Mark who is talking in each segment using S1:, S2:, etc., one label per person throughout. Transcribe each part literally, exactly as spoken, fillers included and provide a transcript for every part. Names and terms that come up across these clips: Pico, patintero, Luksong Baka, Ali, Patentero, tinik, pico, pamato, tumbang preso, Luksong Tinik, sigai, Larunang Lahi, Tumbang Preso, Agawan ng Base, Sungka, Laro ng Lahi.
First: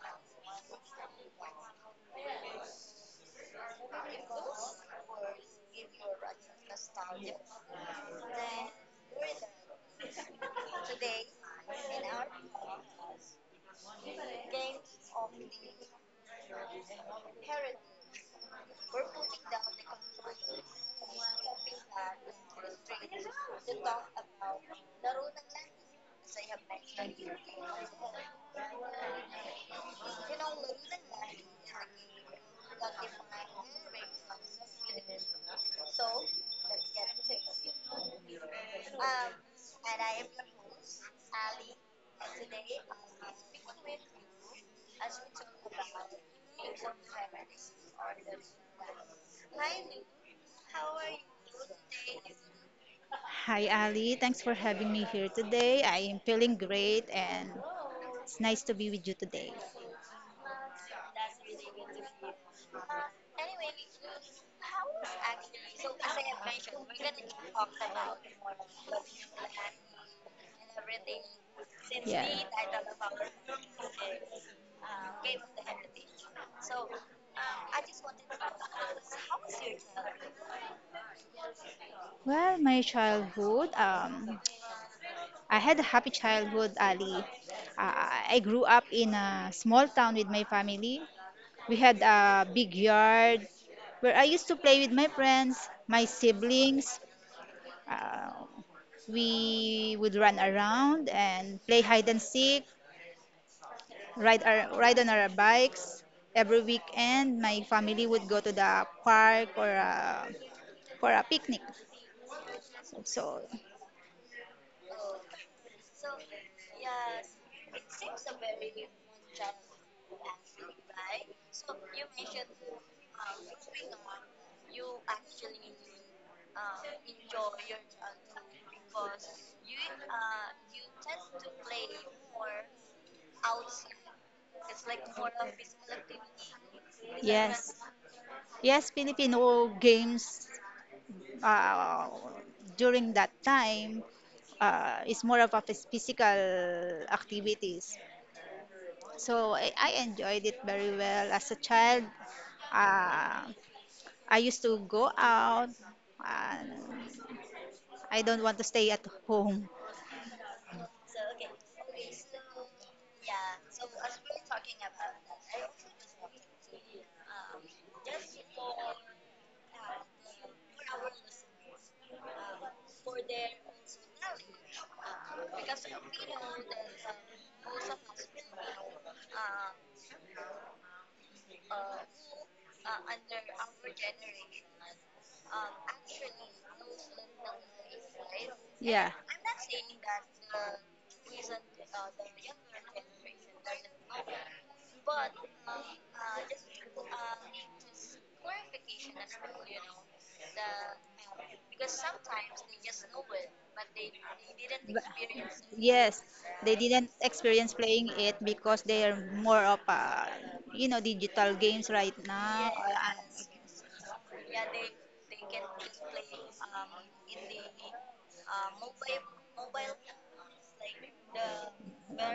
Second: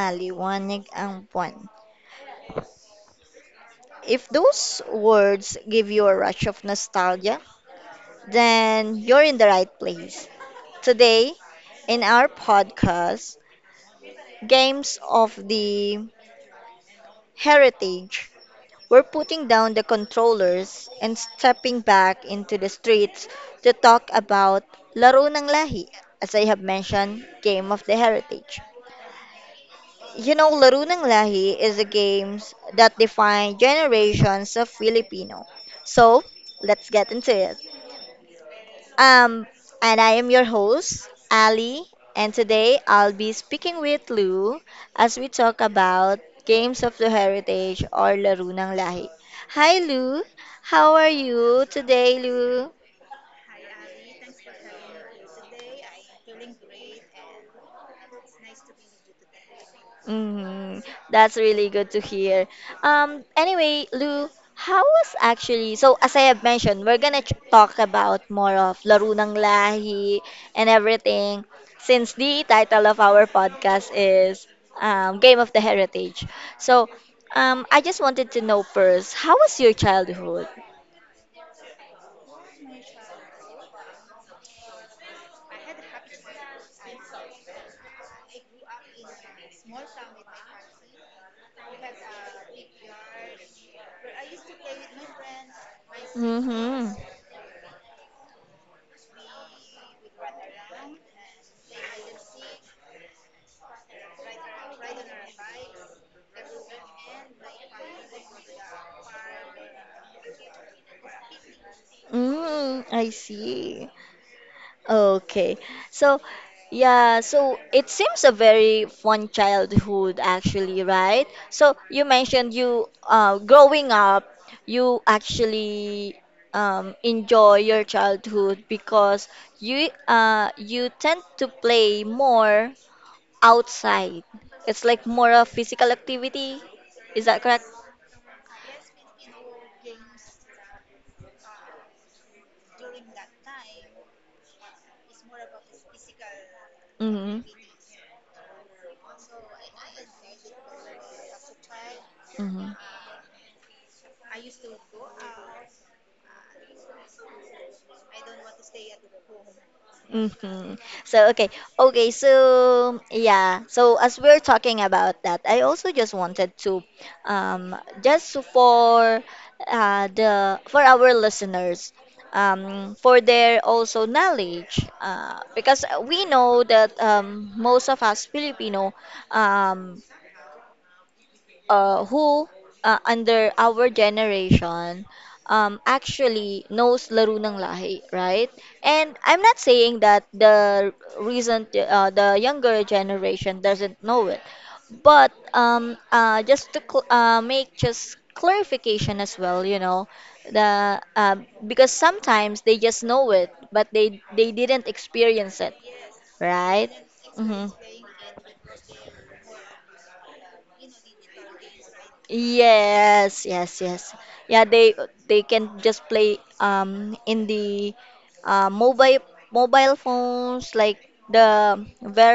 S1: maliwanag ang buwan. If those words give you a rush of nostalgia, then you're in the right place. Today, in our podcast, Games of the Heritage, we're putting down the controllers and stepping back into the streets to talk about Laro ng Lahi, as I have mentioned, Game of the Heritage. You know, Larunang Lahi is a game that defined generations of Filipino. So, let's get into it. Um, and I am your host, Ali, and today I'll be speaking with Lou as we talk about Games of the Heritage or Larunang Lahi. Hi, Lou. How are you today, Lou?
S2: Hi, Ali. Thanks for having me here today. I am feeling great and it's nice to be with you today.
S1: Mhm. That's really good to hear. Um, anyway, Lou, how was actually, so as I have mentioned, we're gonna ch- talk about more of Laro ng Lahi and everything, since
S2: Yeah.
S1: the title of our podcast is um, Game of the Heritage. So, um, I just wanted to know first, how was your childhood?
S2: Well, my childhood, um, I had a happy childhood, Ali. Uh, I grew up in a small town with my family. We had a big yard where I used to play with my friends, my
S1: Mm-hmm.
S2: siblings. Uh, we would run around and play hide and seek. Ride our ride on our bikes every weekend. My family would go to the park or a, for a picnic.
S1: Mm, I
S2: So
S1: see. Okay. So, yeah, so it seems a very fun childhood actually, right? So you mentioned you uh growing up, you actually um enjoy your childhood because you uh you tend to play more outside. It's like more of physical activity. Is that correct?
S2: yes, yes, Filipino games uh, during that time uh, is more of a phys- physical
S1: Mm-hmm.
S2: activities. So I, I enjoyed it very well as a child.
S1: Mm-hmm.
S2: Uh, I used to go out, and I don't want to stay at home.
S1: Hmm. So okay, okay. So yeah. So as we're talking about that, I also just wanted to, um, just for uh, the for our listeners, um, for their also knowledge, uh, because we know that um, most of us Filipino, um, uh, who uh, under our generation um, actually knows Laro ng Lahi, right?
S2: Yeah.
S1: And I'm not saying that the recent, uh, the younger generation doesn't know it, but
S2: But-
S1: um, uh, just to cl- uh, make just clarification as well, you know, the uh, because sometimes they just know it, but they they didn't experience it,
S2: Yes, they
S1: right?
S2: didn't
S1: Mm-hmm.
S2: experience playing it because they are more of uh, you know digital games right now. Uh,
S1: Yes, yes, yes. Yeah, they they can just play um in the uh, mobile mobile phones like the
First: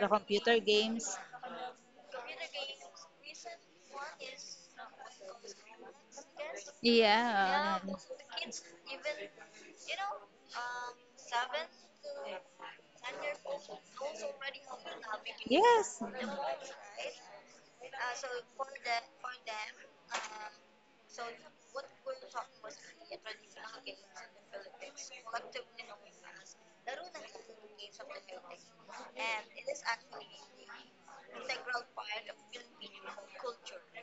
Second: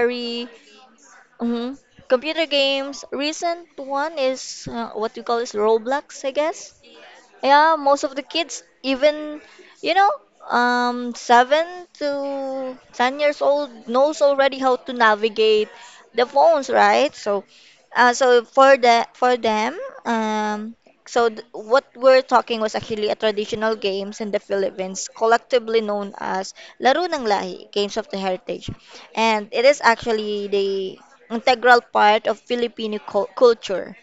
S2: The computer games.
S1: mhm, computer games. Recent one is uh, what you call is Roblox, I guess. Yeah,
S2: Yeah.
S1: most of the kids, even, you know, um, seven to ten years old knows already how to navigate
S2: Yes.
S1: the phones, right? So, uh, so for the for them, um, so th what we're talking was actually a traditional games in the Philippines, collectively known as Laro ng Lahi, Games of the Heritage, and it is actually the integral part of Filipino cul- culture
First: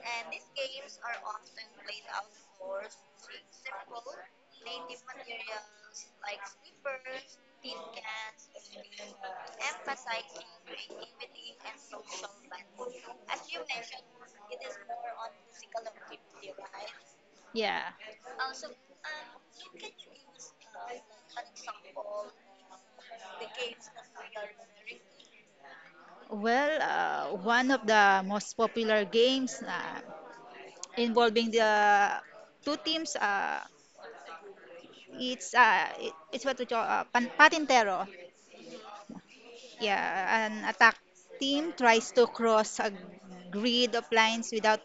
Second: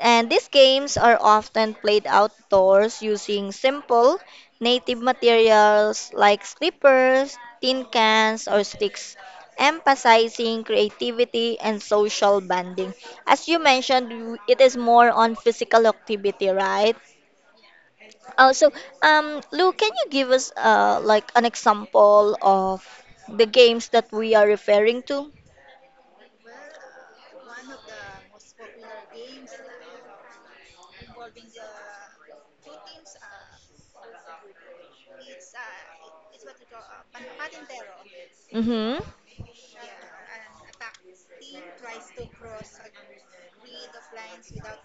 S1: and these games are often played outdoors using simple native materials like slippers, tin cans, or sticks, emphasizing creativity and social bonding. As you mentioned, you- it is more on physical activity, right?
S2: Yeah.
S1: Also, um, Lou, can you give us uh, like an example of the games that we are referring to?
S2: Well, uh, one of the most popular games uh, involving the two teams, uh, it's uh, it- it's what we call uh, pan- patintero.
S1: Mm-hmm.
S2: Yeah, an attack team tries to cross a grid of lines without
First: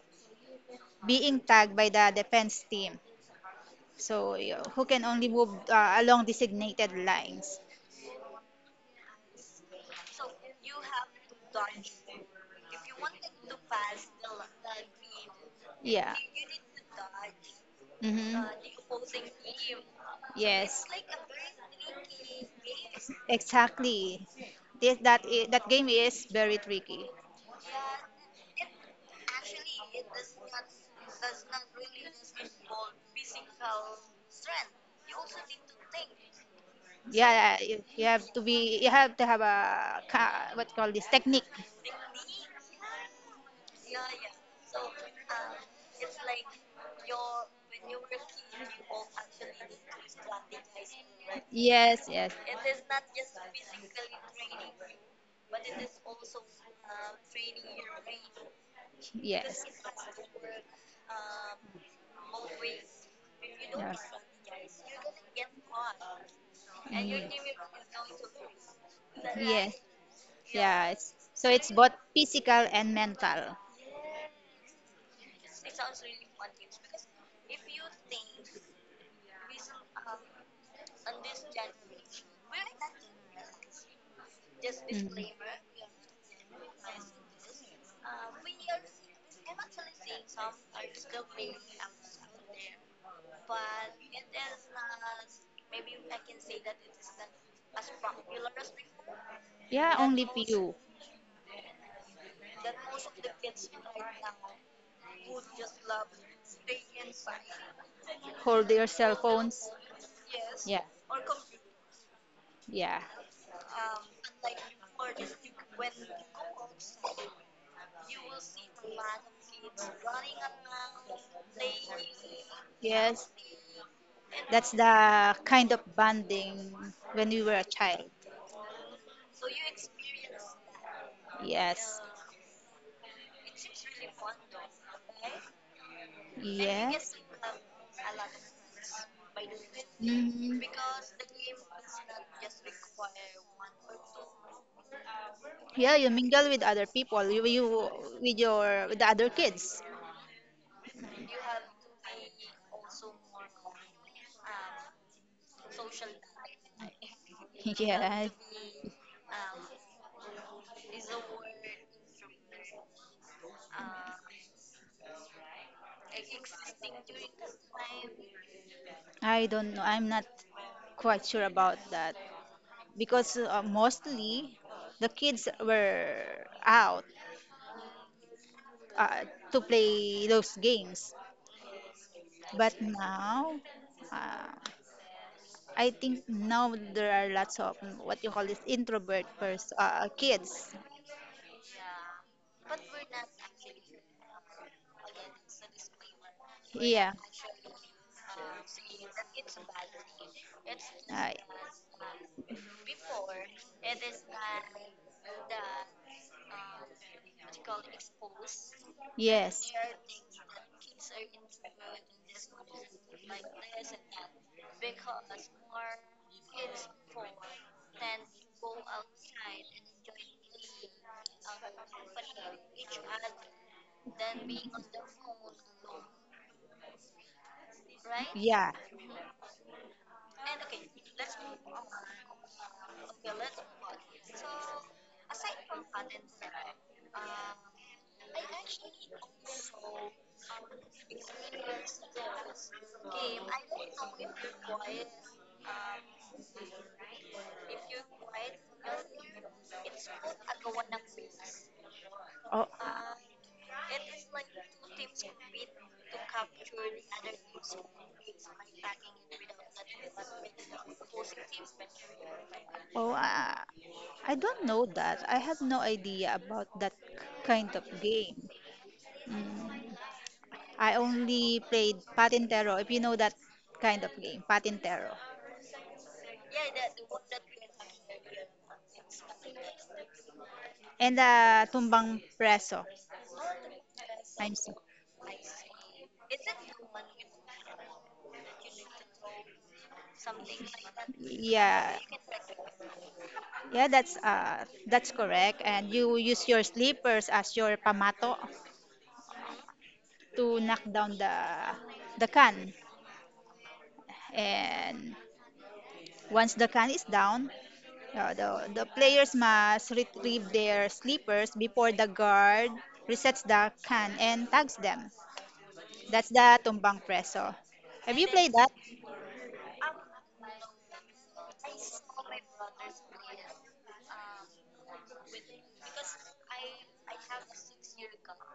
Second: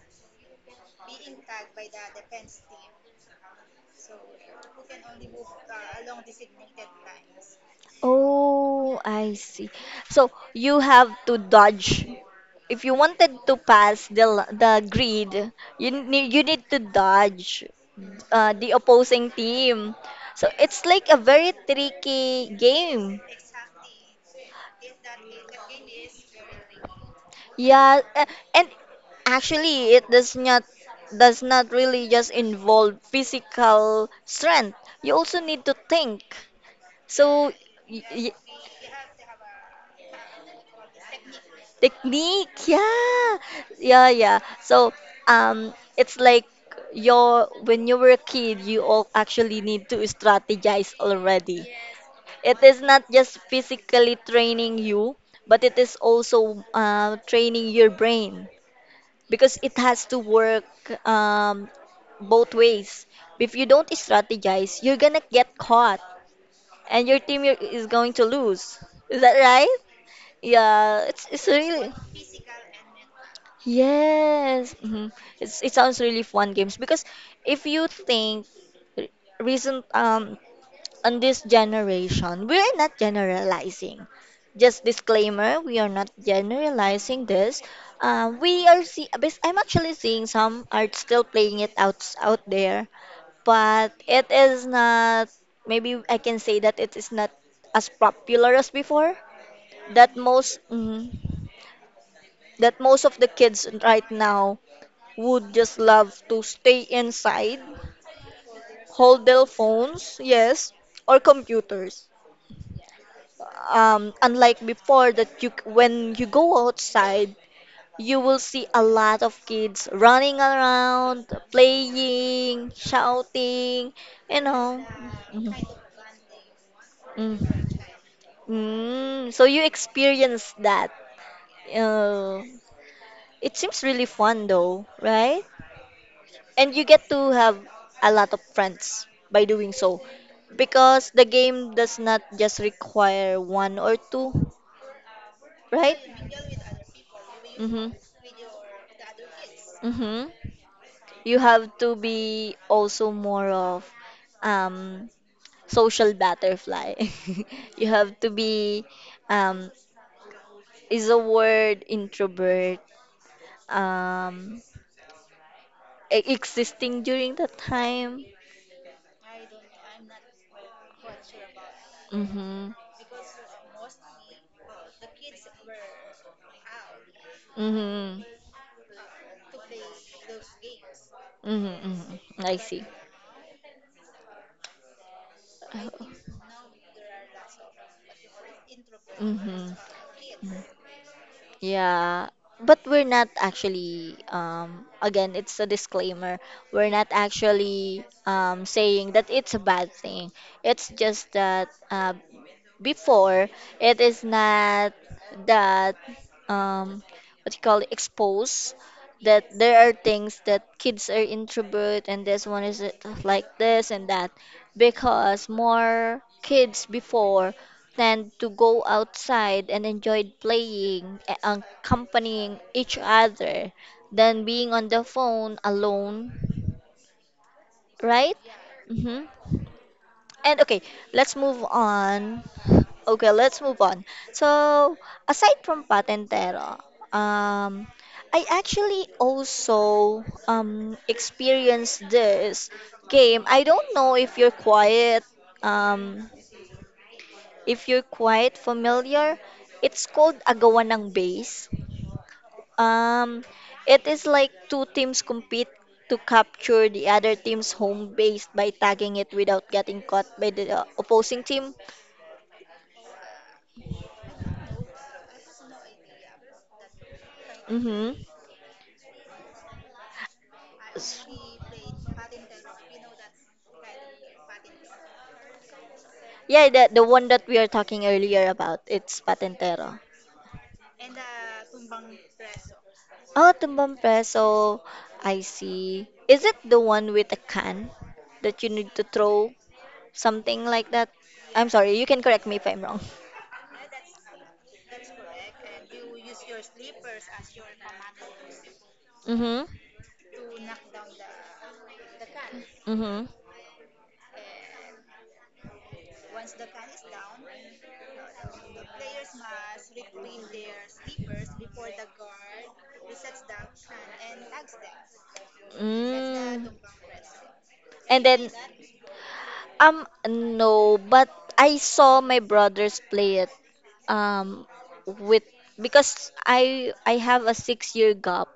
S2: being tagged by the defense team. So, y- who can only move uh, along designated lines.
S1: Oh, I see. So you have to dodge. If you wanted to pass the l- the grid, you
S2: Yeah.
S1: need you need to dodge
S2: Mm-hmm.
S1: uh, the opposing team. So
S2: Yes.
S1: it's like a very tricky game.
S2: Exactly. This, that i- that game is very tricky.
S1: Yeah, a- and actually it does not does not really just involve physical strength. You also need to think.
S2: Yeah, yeah,
S1: So
S2: you,
S1: y-
S2: you have
S1: y-
S2: to be you have to have a ca- what you call this technique.
S1: technique, yeah, yeah, yeah. So, um, it's like your when you were a kid, you all actually need to strategize already.
S2: Yes, yes,
S1: It is not just physically training you, but it is also uh, training your brain because
S2: yes.
S1: it has to work um, both ways. If you don't
S2: Yes.
S1: strategize, you're gonna get caught, and your
S2: Mm.
S1: team i- is going to lose. Is that
S2: Yes.
S1: right?
S2: Yeah.
S1: Yeah,
S2: It's,
S1: it's it's
S2: so it's
S1: really.
S2: both physical and mental.
S1: Yes, mhm. It's it sounds really fun games because if you think re- recent um on this generation, we are not generalizing. Just
S2: Mhm.
S1: disclaimer, we are not generalizing this. Um, we are see. Bas- I'm actually seeing some are still playing it out out there, but it is not. Maybe I can say that it is not as popular as before.
S2: Yeah,
S1: That
S2: only
S1: most.
S2: few.
S1: mhm that most of the kids right now would just love to stay inside,
S2: Hold their cell
S1: hold their
S2: phones.
S1: phones, yes,
S2: Yeah,
S1: or computers.
S2: yeah.
S1: Um, unlike before that you when you go outside, you will see a lot of kids running around, playing,
S2: Yes.
S1: shouting, you
S2: That's
S1: know.
S2: the
S1: Mhm.
S2: kind of bonding when we were a
S1: Mm.
S2: child.
S1: Mm, so you experience that.
S2: Yes.
S1: Uh, it seems really fun though, right? And you get
S2: Yes.
S1: to have a lot of friends by doing so,
S2: Mhm.
S1: because the game does not just require one or two,
S2: Yeah,
S1: right?
S2: you mingle with other people. You, you
S1: Mm-hmm.
S2: with your with the other kids.
S1: Mm-hmm. You have to be also more of um social butterfly. You have
S2: Yeah.
S1: to be um is a word introvert um e- existing during that time.
S2: I don't know. I'm not quite sure about that.
S1: Mm-hmm.
S2: Because uh, mostly the kids were out
S1: Mm-hmm.
S2: uh, to play those games.
S1: Mm-hmm, mm-hmm. I
S2: But
S1: see.
S2: now, uh, I think now there are lots of mm, what you call this introvert pers-
S1: Mm-hmm.
S2: uh, kids.
S1: Yeah, but we're not actually, um, again, it's a disclaimer. We're not
S2: Yeah,
S1: actually um, saying that it's a bad thing. It's just
S2: I.
S1: that uh, before it is not that um what you call it, exposed, that
S2: Yes.
S1: there are things that kids are introvert and this one is it like this and that, because more kids before tend to go outside and enjoyed playing a- and accompanying each other than being on the phone alone, right?
S2: Yeah.
S1: Mm-hmm. And okay, let's move on. Okay, let's move on. So, aside from Patentero, um, I actually also um, experienced this game. I don't know if you're quite um, if you're quite familiar. It's called Agawan ng Base.
S2: Oh,
S1: Um, it is like two teams compete to capture the other team's home base by tagging it without getting caught by the uh, opposing team.
S2: oh, uh, I don't know that. I have no idea about that kind of
S1: Mm-hmm.
S2: game. Mm. I only played Patintero, if you know that kind of game, Patintero.
S1: Yeah, the the one that we are talking earlier about, it's Patentero.
S2: And the tumbang preso.
S1: Oh, Tumbang
S2: I'm sorry.
S1: Preso. I see. Is it the one with a can that you need to throw, something like that? I'm
S2: Yeah.
S1: sorry, you can correct me if I'm wrong.
S2: Yeah, that's uh that's correct. And you use your slippers as your pamato
S1: Mm-hmm.
S2: to knock down the the can.
S1: Mm-hmm.
S2: And once the can is down, uh, the the players must retrieve their slippers before the guard resets the can and tags them. That's the
S1: Mm.
S2: tumbang preso. Have
S1: And
S2: you
S1: then
S2: played that?
S1: um no, but I saw my brothers play it um with because I I have a six year gap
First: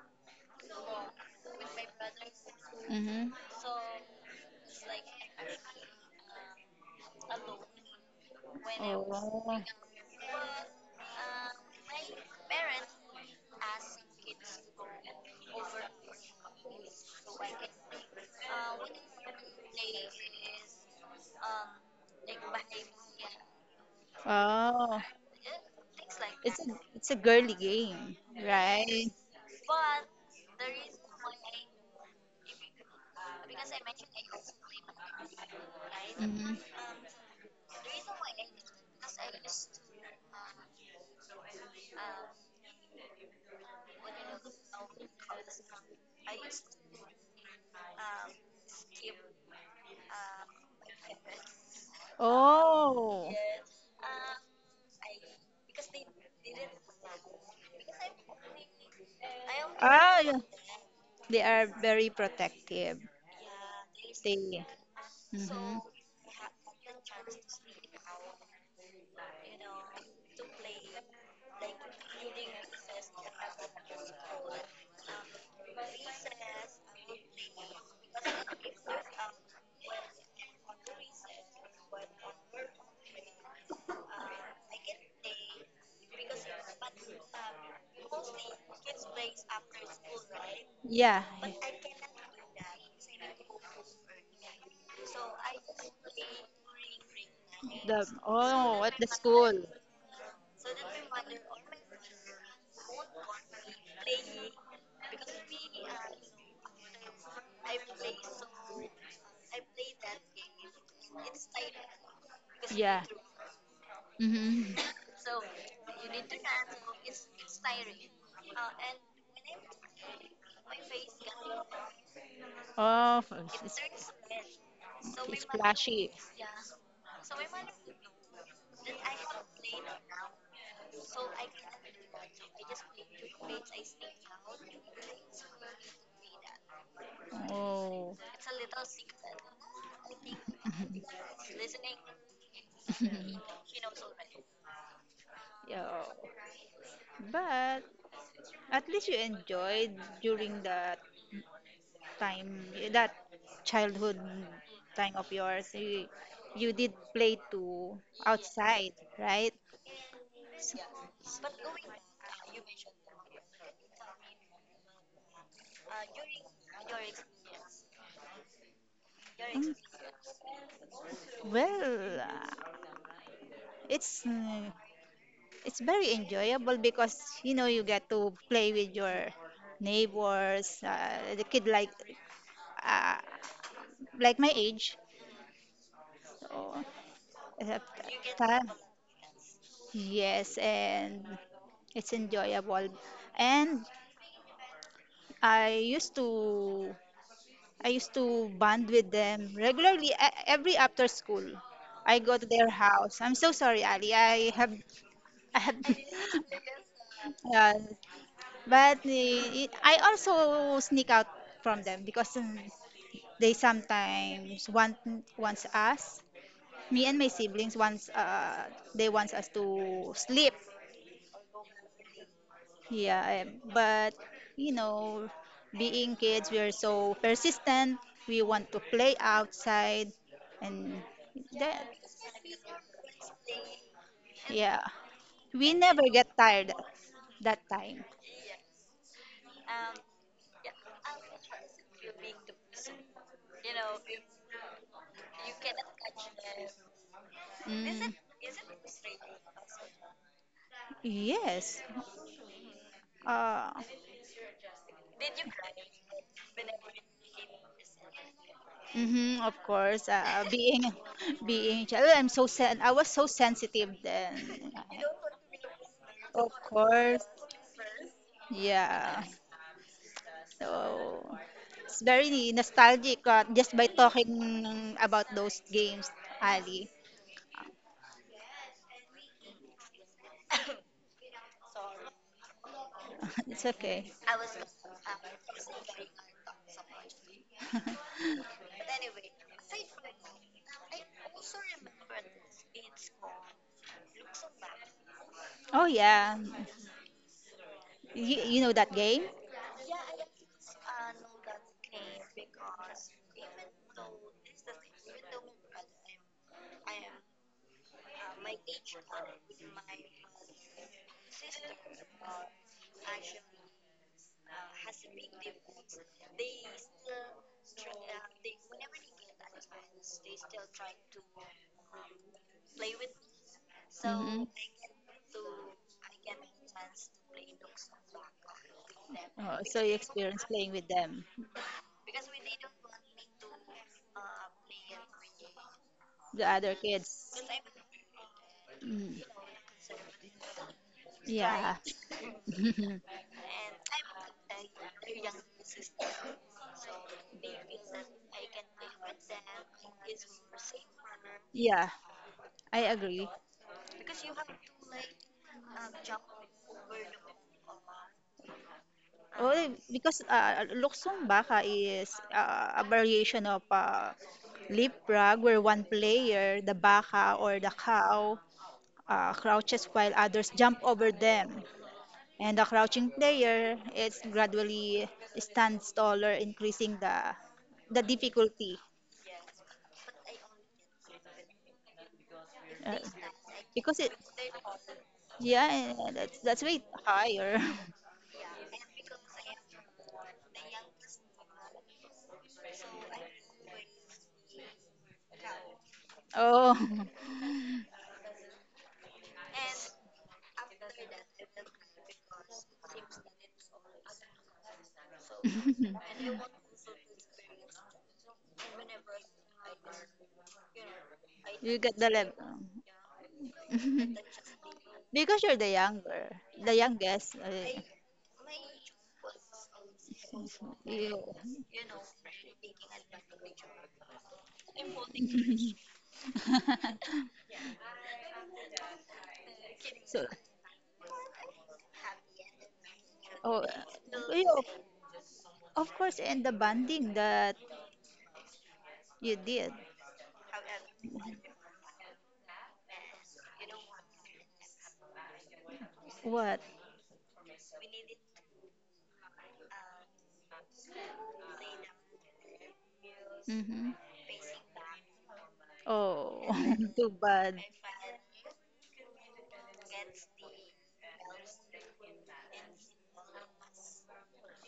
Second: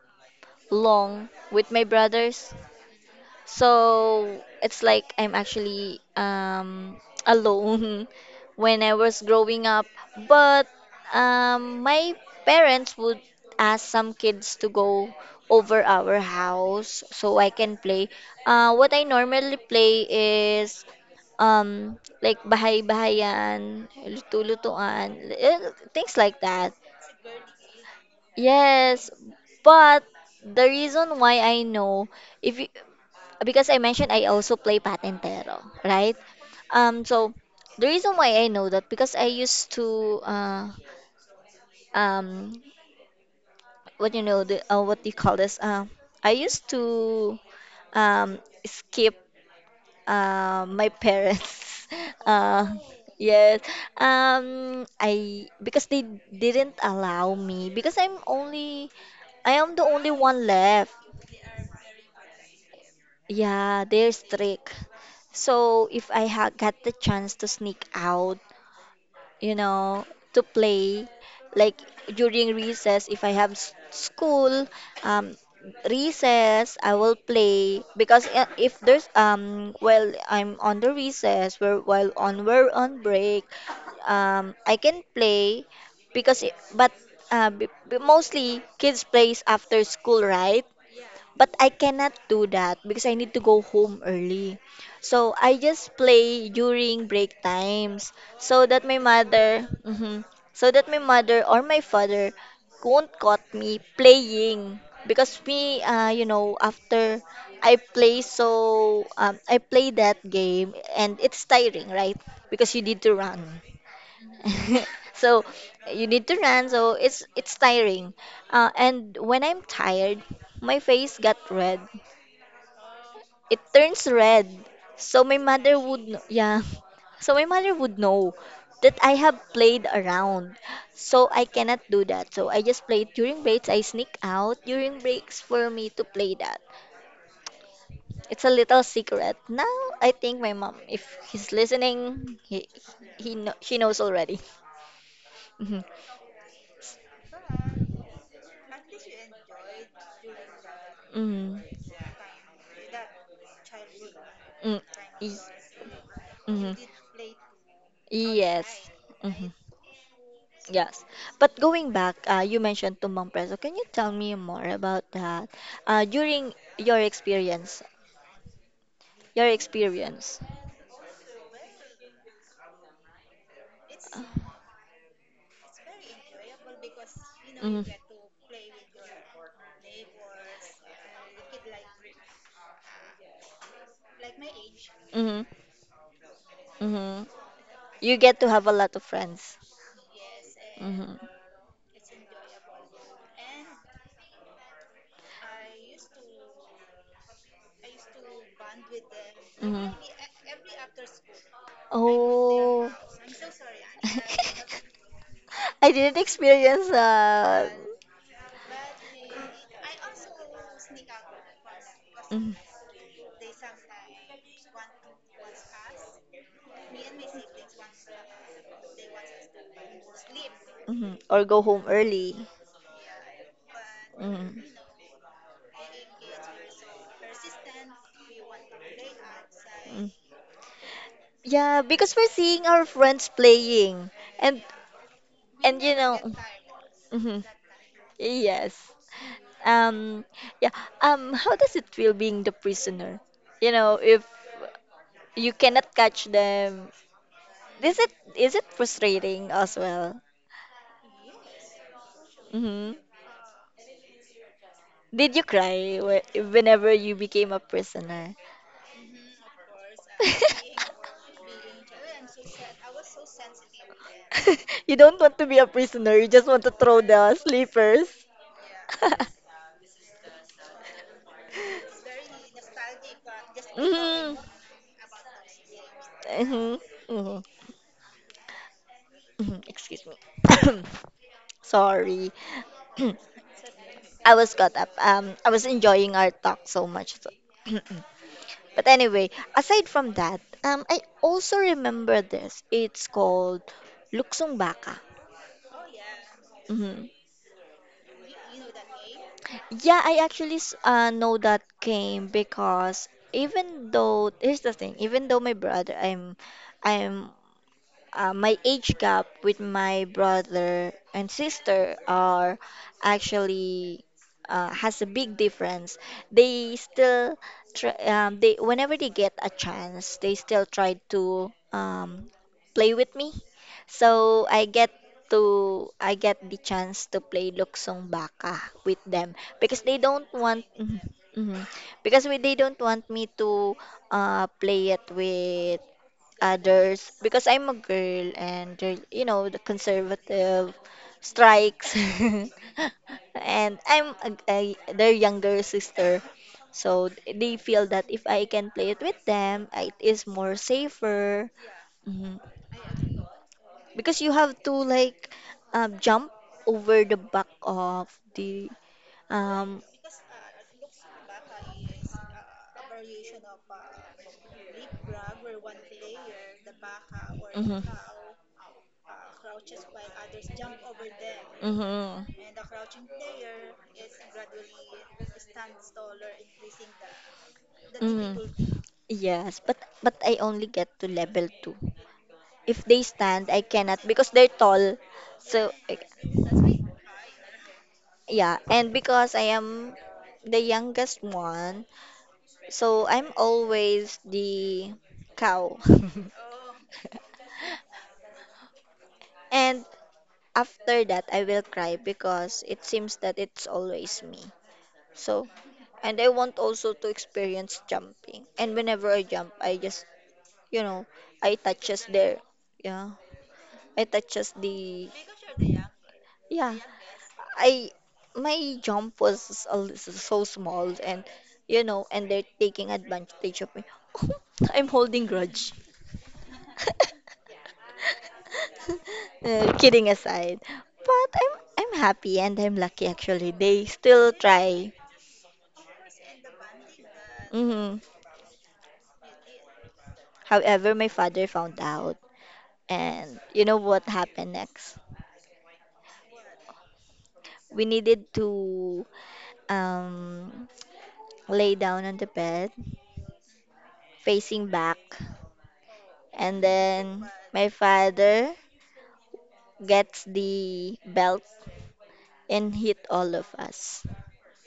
S1: long with my brothers.
S2: Mm-hmm.
S1: So it's like I'm actually um, alone when I was
S2: Oh.
S1: growing up. But um, my parents would ask some kids to go over our house so I can play. Uh, what I normally play is um, like bahay-bahayan,
S2: Oh.
S1: luto-lutuan, eh, things like
S2: It's
S1: that.
S2: a it's a girly game,
S1: Yes,
S2: right?
S1: but the reason why I know, if you, because I mentioned I also play Patentero, right?
S2: Mm-hmm.
S1: Um, so the reason why I know that, because I used to uh, um, what you know the uh, what do you call this? Uh, I used to um, skip uh, my parents. Uh,
S2: Oh.
S1: yes. Um, I Because they didn't allow me, because I'm only I am the only
S2: Oh, yeah.
S1: one left.
S2: They are very protective.
S1: Yeah, they're
S2: They.
S1: strict.
S2: Hmm.
S1: So if I ha got the chance to sneak out, you know, to play, like during recess, if I have s school, um, recess, I will play because i- if there's um, well, I'm on the recess, we're while on we're on break, um, I can play because it, but uh, b b- mostly kids plays after school, right?
S2: Yeah,
S1: But I cannot do that because I need to go home early. So I just play during break
S2: the
S1: times, so
S2: oh,
S1: that
S2: at
S1: my
S2: the school.
S1: mother, mhm, so that my mother or my father won't caught me playing, because me, uh, you know, after I play so um, I play that game and it's tiring, right? Because you need
S2: Yeah.
S1: to run.
S2: Hmm.
S1: So you need to run, so it's it's tiring. Uh, and when I'm tired, my face got red.
S2: Oh, it's,
S1: It
S2: it's
S1: turns red, so my
S2: it's
S1: mother would
S2: flashy.
S1: kn- yeah so my mother would know that I have played around, so I cannot do that. So I just play during breaks. I sneak out during breaks for me to play that.
S2: Oh.
S1: It's a little secret now. I think my mom, if he's listening, he he, kno- she knows already.
S2: Yeah,
S1: Mhm.
S2: but at least you enjoyed during that
S1: Mm.
S2: time, that childhood
S1: Mm,
S2: time of
S1: y-
S2: yours. You,
S1: mhm.
S2: you did play too
S1: Yes.
S2: outside,
S1: Hmm.
S2: right?
S1: Yes. But going back, uh, you mentioned Tumbang Preso. Can you tell me more about that? Uh, during your experience, your
S2: Mm,
S1: experience.
S2: Well, uh, it's mm, it's very enjoyable because you know
S1: Hmm.
S2: you get to play with your neighbors, uh, the kid like uh, like my age.
S1: Hmm.
S2: So,
S1: Hmm.
S2: uh,
S1: You get to have
S2: time.
S1: a lot of friends.
S2: Yes,
S1: Hmm.
S2: and it's enjoyable. And I used to I used to bond with them
S1: Hmm.
S2: regularly, e- every after school. I go to their
S1: Oh,
S2: house. I'm so sorry, Ali. I have I have
S1: I didn't experience that.
S2: yeah, but eh, it- I also sneak out from them because
S1: Mhm,
S2: um, they sometimes want wants us, me and my siblings wants uh, they wants us to sleep.
S1: mhm. Or go home early.
S2: Yeah, eh, but
S1: Mm.
S2: you know, being kids, we are so persistent. We want to play
S1: Mm.
S2: outside, and
S1: Yeah,
S2: that,
S1: because we're seeing our friends playing, and
S2: yeah, we
S1: and you
S2: never
S1: know.
S2: get tired at
S1: Hmm.
S2: that time.
S1: Yes. Um, yeah. Um, how does it feel being the prisoner? You know, if you cannot catch them, is it
S2: Mm,
S1: is it frustrating as well?
S2: yes,
S1: Mm-hmm.
S2: uh,
S1: Did you cry whe- whenever you became a prisoner?
S2: mhm, of course. Uh, being, being child, I'm so sen- I was so sensitive then.
S1: You don't want to be a prisoner, you just
S2: Of
S1: want to throw
S2: course,
S1: the sleepers.
S2: yeah. So it's very nostalgic uh, just by
S1: Mhm,
S2: talking about those games,
S1: mhm,
S2: Ali.
S1: mhm, mhm. Excuse me. Sorry.
S2: It's okay.
S1: I was caught up. Um, I was enjoying our talk so much. So. But anyway, aside from that, um, I also remember this. It's called Luksong Baka.
S2: Oh yeah,
S1: Mhm.
S2: you, you know that game?
S1: Yeah, I actually s- uh, know that game because, even though here's the thing, even though my brother, I'm I'm uh, my age gap with my brother and sister are actually uh, has a big difference. They still try, um, they Whenever they get a chance, they still try to um, play with me.
S2: Hmm.
S1: So I get to I get the chance to play Luksong Baka with them
S2: Oh, so
S1: because
S2: you
S1: they don't
S2: experience
S1: want
S2: playing with
S1: mhm,
S2: them,
S1: mhm. Because we, they don't want me to uh, play it with
S2: the other
S1: others
S2: kids.
S1: because I'm a girl and uh,
S2: Mm,
S1: you know the conservative
S2: yeah.
S1: strikes and I'm a, a, their younger sister, so they feel that if I can play it with them it is more safer.
S2: Yeah,
S1: Mhm.
S2: I agree.
S1: Because you have to like um, jump over the back of the
S2: Well,
S1: um
S2: because uh, Luksong Baka is uh, a variation of uh, leapfrog where one player, the baka or the
S1: mhm.
S2: cow, uh, crouches while others jump over them.
S1: Mhm.
S2: And the crouching player is gradually stands taller, increasing the the
S1: Mm.
S2: difficulty.
S1: Yes, but but I only get to level two. If
S2: Uh,
S1: they stand, I
S2: because
S1: cannot
S2: it,
S1: because they're tall. So
S2: yeah,
S1: eh,
S2: that's that's way higher.
S1: yeah, and because I am the youngest one, so I'm always the cow.
S2: Oh.
S1: And after that, I will cry because it seems that it's always me. So, and I want also to experience jumping. And whenever I jump, I just, you know, I
S2: You get
S1: touches
S2: the level.
S1: there. Yeah. It touches the,
S2: Because you're the younger, the
S1: yeah.
S2: youngest. Uh,
S1: I My jump was a li- so small and
S2: you.
S1: you know and they're taking advantage of me. I'm holding grudge. Uh, kidding
S2: So,
S1: aside, but I'm I'm happy and I'm lucky actually.
S2: oh,
S1: They still
S2: uh, you,
S1: try.
S2: of course, and the bonding that
S1: Hmm.
S2: you did.
S1: However, my father found out, and you know what happened next.
S2: What?
S1: We needed to um lay down on the bed,
S2: Hmm.
S1: facing back.
S2: Oh,
S1: And
S2: too
S1: then
S2: bad.
S1: my father gets the belt and hit all of us.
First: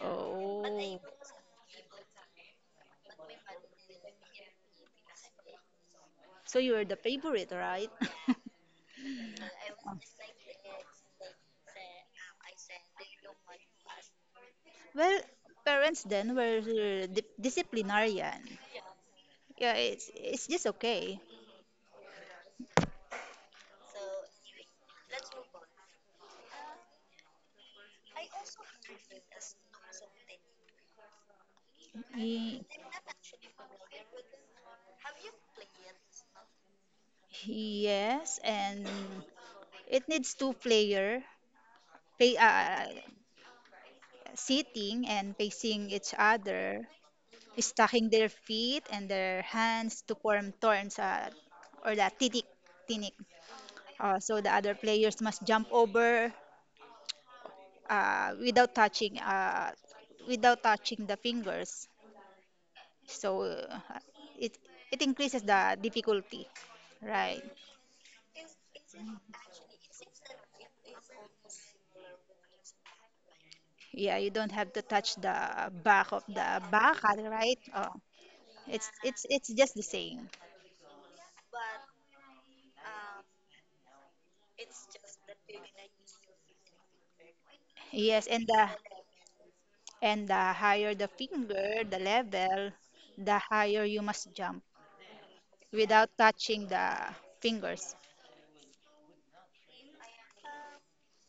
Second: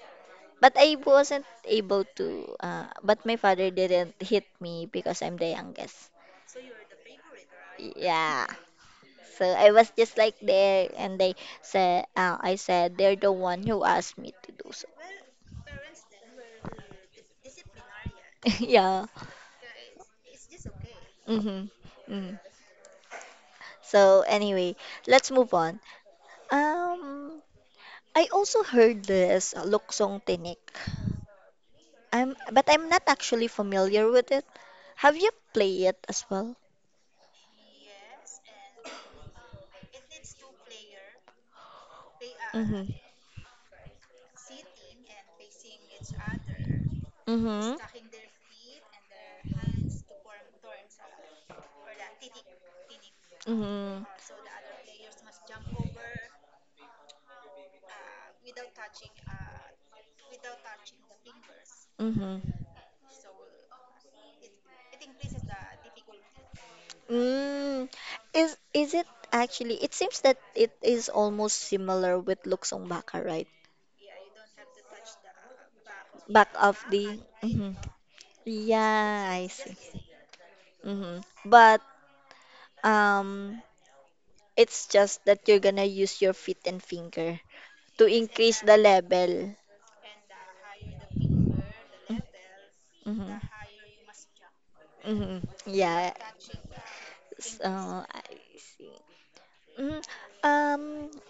S2: Oh,
S1: But I wasn't able to, uh, but my father didn't hit me because I'm the youngest.
S2: so you were the favorite, right?
S1: Yeah. So I was just like there, and they said, uh, I said, they're the one who asked me to do so.
S2: Well, parents then were di- disciplinarian.
S1: Yeah.
S2: Yeah, it's it's just okay.
S1: Mm-hmm. Mm. So anyway, let's move on. Um, I also heard this uh, luksong tinik. I'm
S2: He,
S1: but I'm not actually familiar with it. Have you played it as well?
S2: yes, and it needs two player pay uh,
S1: Mm-hmm.
S2: sitting and facing each other,
S1: Mm-hmm.
S2: stacking their feet and their hands to form thorns, uh, or the tinik tinik.
S1: Mm-hmm.
S2: Uh, so the other players must jump over uh, without touching uh, without touching the fingers.
S1: Mm-hmm.
S2: So uh, it it increases the difficulty, right?
S1: Mm. Is is it actually? It seems that it is almost similar with Luksong Baka, right?
S2: Yeah, you don't have to touch the back of the
S1: Back of
S2: baka,
S1: the.
S2: right?
S1: Mm-hmm.
S2: Oh, it's it's
S1: Yeah, I
S2: it's just
S1: see.
S2: the same.
S1: Mm-hmm. But um, it's just that you're gonna use your feet and finger to
S2: Yes, and
S1: increase
S2: the
S1: the level.
S2: and the higher the finger, the level, the
S1: Mm-hmm.
S2: higher you must jump
S1: Hmm.
S2: without
S1: Yeah.
S2: touching the
S1: So
S2: fingers.
S1: I see. Mm, um,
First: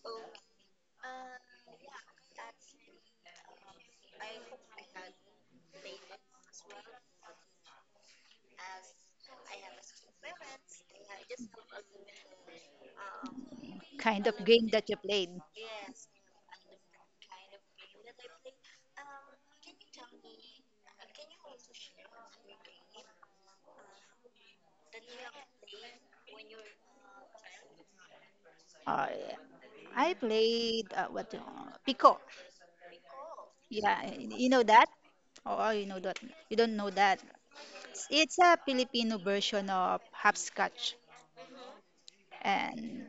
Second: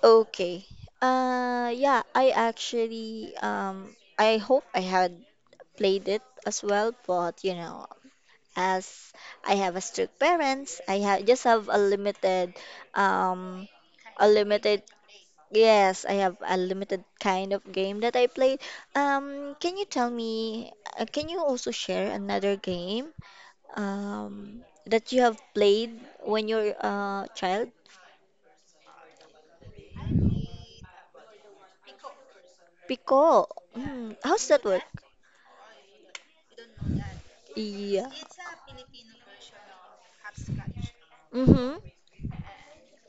S1: okay. Uh, yeah, I actually, um, I hope I had played it as well, but you know, as I have a strict parents, I have just have a limited, um,
S2: Kind
S1: a
S2: of game
S1: limited.
S2: that you played.
S1: Yes, I have a limited kind of game that I played. Um, can you tell me, uh, can you also share another game um, that you have played when you are a child?
S2: Uh, i played uh, what uh, pico.
S1: Pico.
S2: Yeah,
S1: Mm,
S2: you
S1: how's
S2: know
S1: that work?
S2: that. Oh, you know that. You don't know that. It's,
S1: Yeah.
S2: it's a Filipino version of hopscotch,
S1: Mm-hmm.
S2: and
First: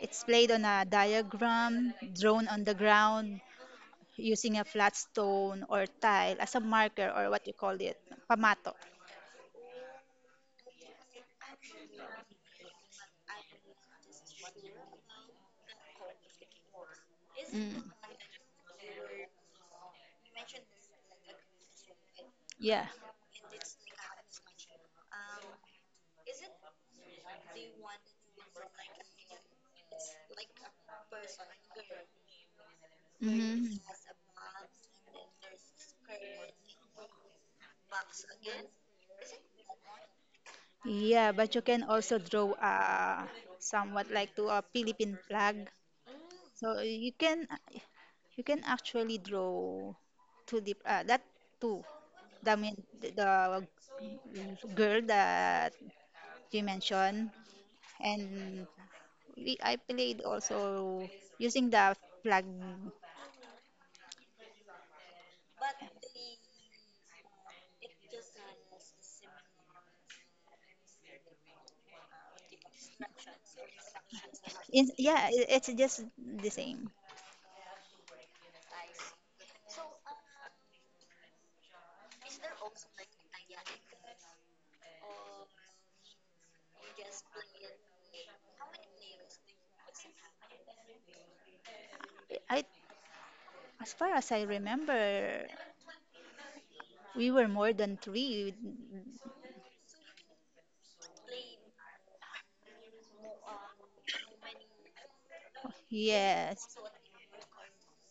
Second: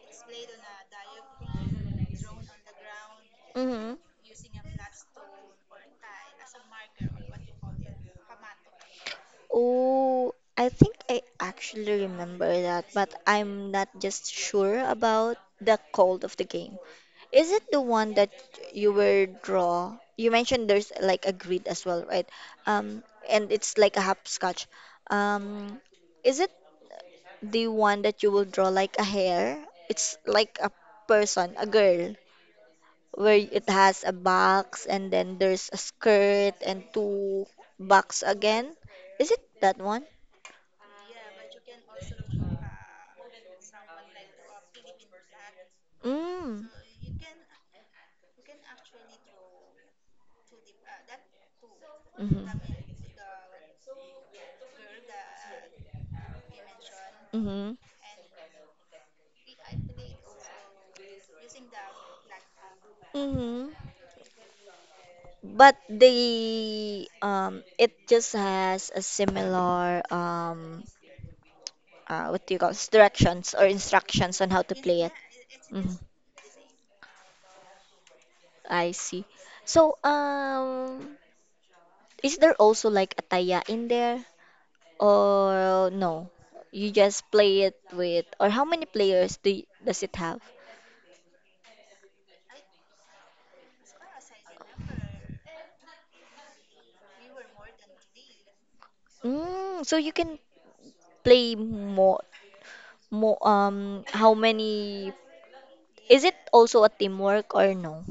S2: it's played on a diagram drawn on the ground
S1: Mm-hmm.
S2: using a flat stone or tile as a marker, or what you call it, pamato.
S1: Oh, I think I actually remember that, but I'm not just sure about the code of the game. Is it the
S2: Mm,
S1: one that you were draw? You mentioned there's like a grid as well, right?
S2: yeah.
S1: Um, and it's like a hopscotch. Um, is it the one that you will draw like a hair? It's like a person, a girl, where it
S2: Hmm.
S1: has a box and then there's a skirt and two box again. Is it that one?
S2: Yeah, but you can also draw a somewhat like to a Philippine flag.
S1: Mm.
S2: So uh, you can you can actually draw two deep, uh, that two. The
S1: Mm-hmm.
S2: mean the the girl that you mentioned,
S1: Mm-hmm.
S2: and we, I played also using the flag.
S1: Mm-hmm. But the um it just has a similar um uh, what do you call this? Directions or instructions on how to
S2: In,
S1: play it.
S2: yeah, i- it's
S1: Mhm.
S2: just the same.
S1: I see. So um is there also like a taya in there or no? You just play it with or how many players do y- does it have?
S2: I As far as I remember, we were more than three.
S1: Mm, so you can play more more um how many is it
S2: Yes.
S1: also a teamwork or no?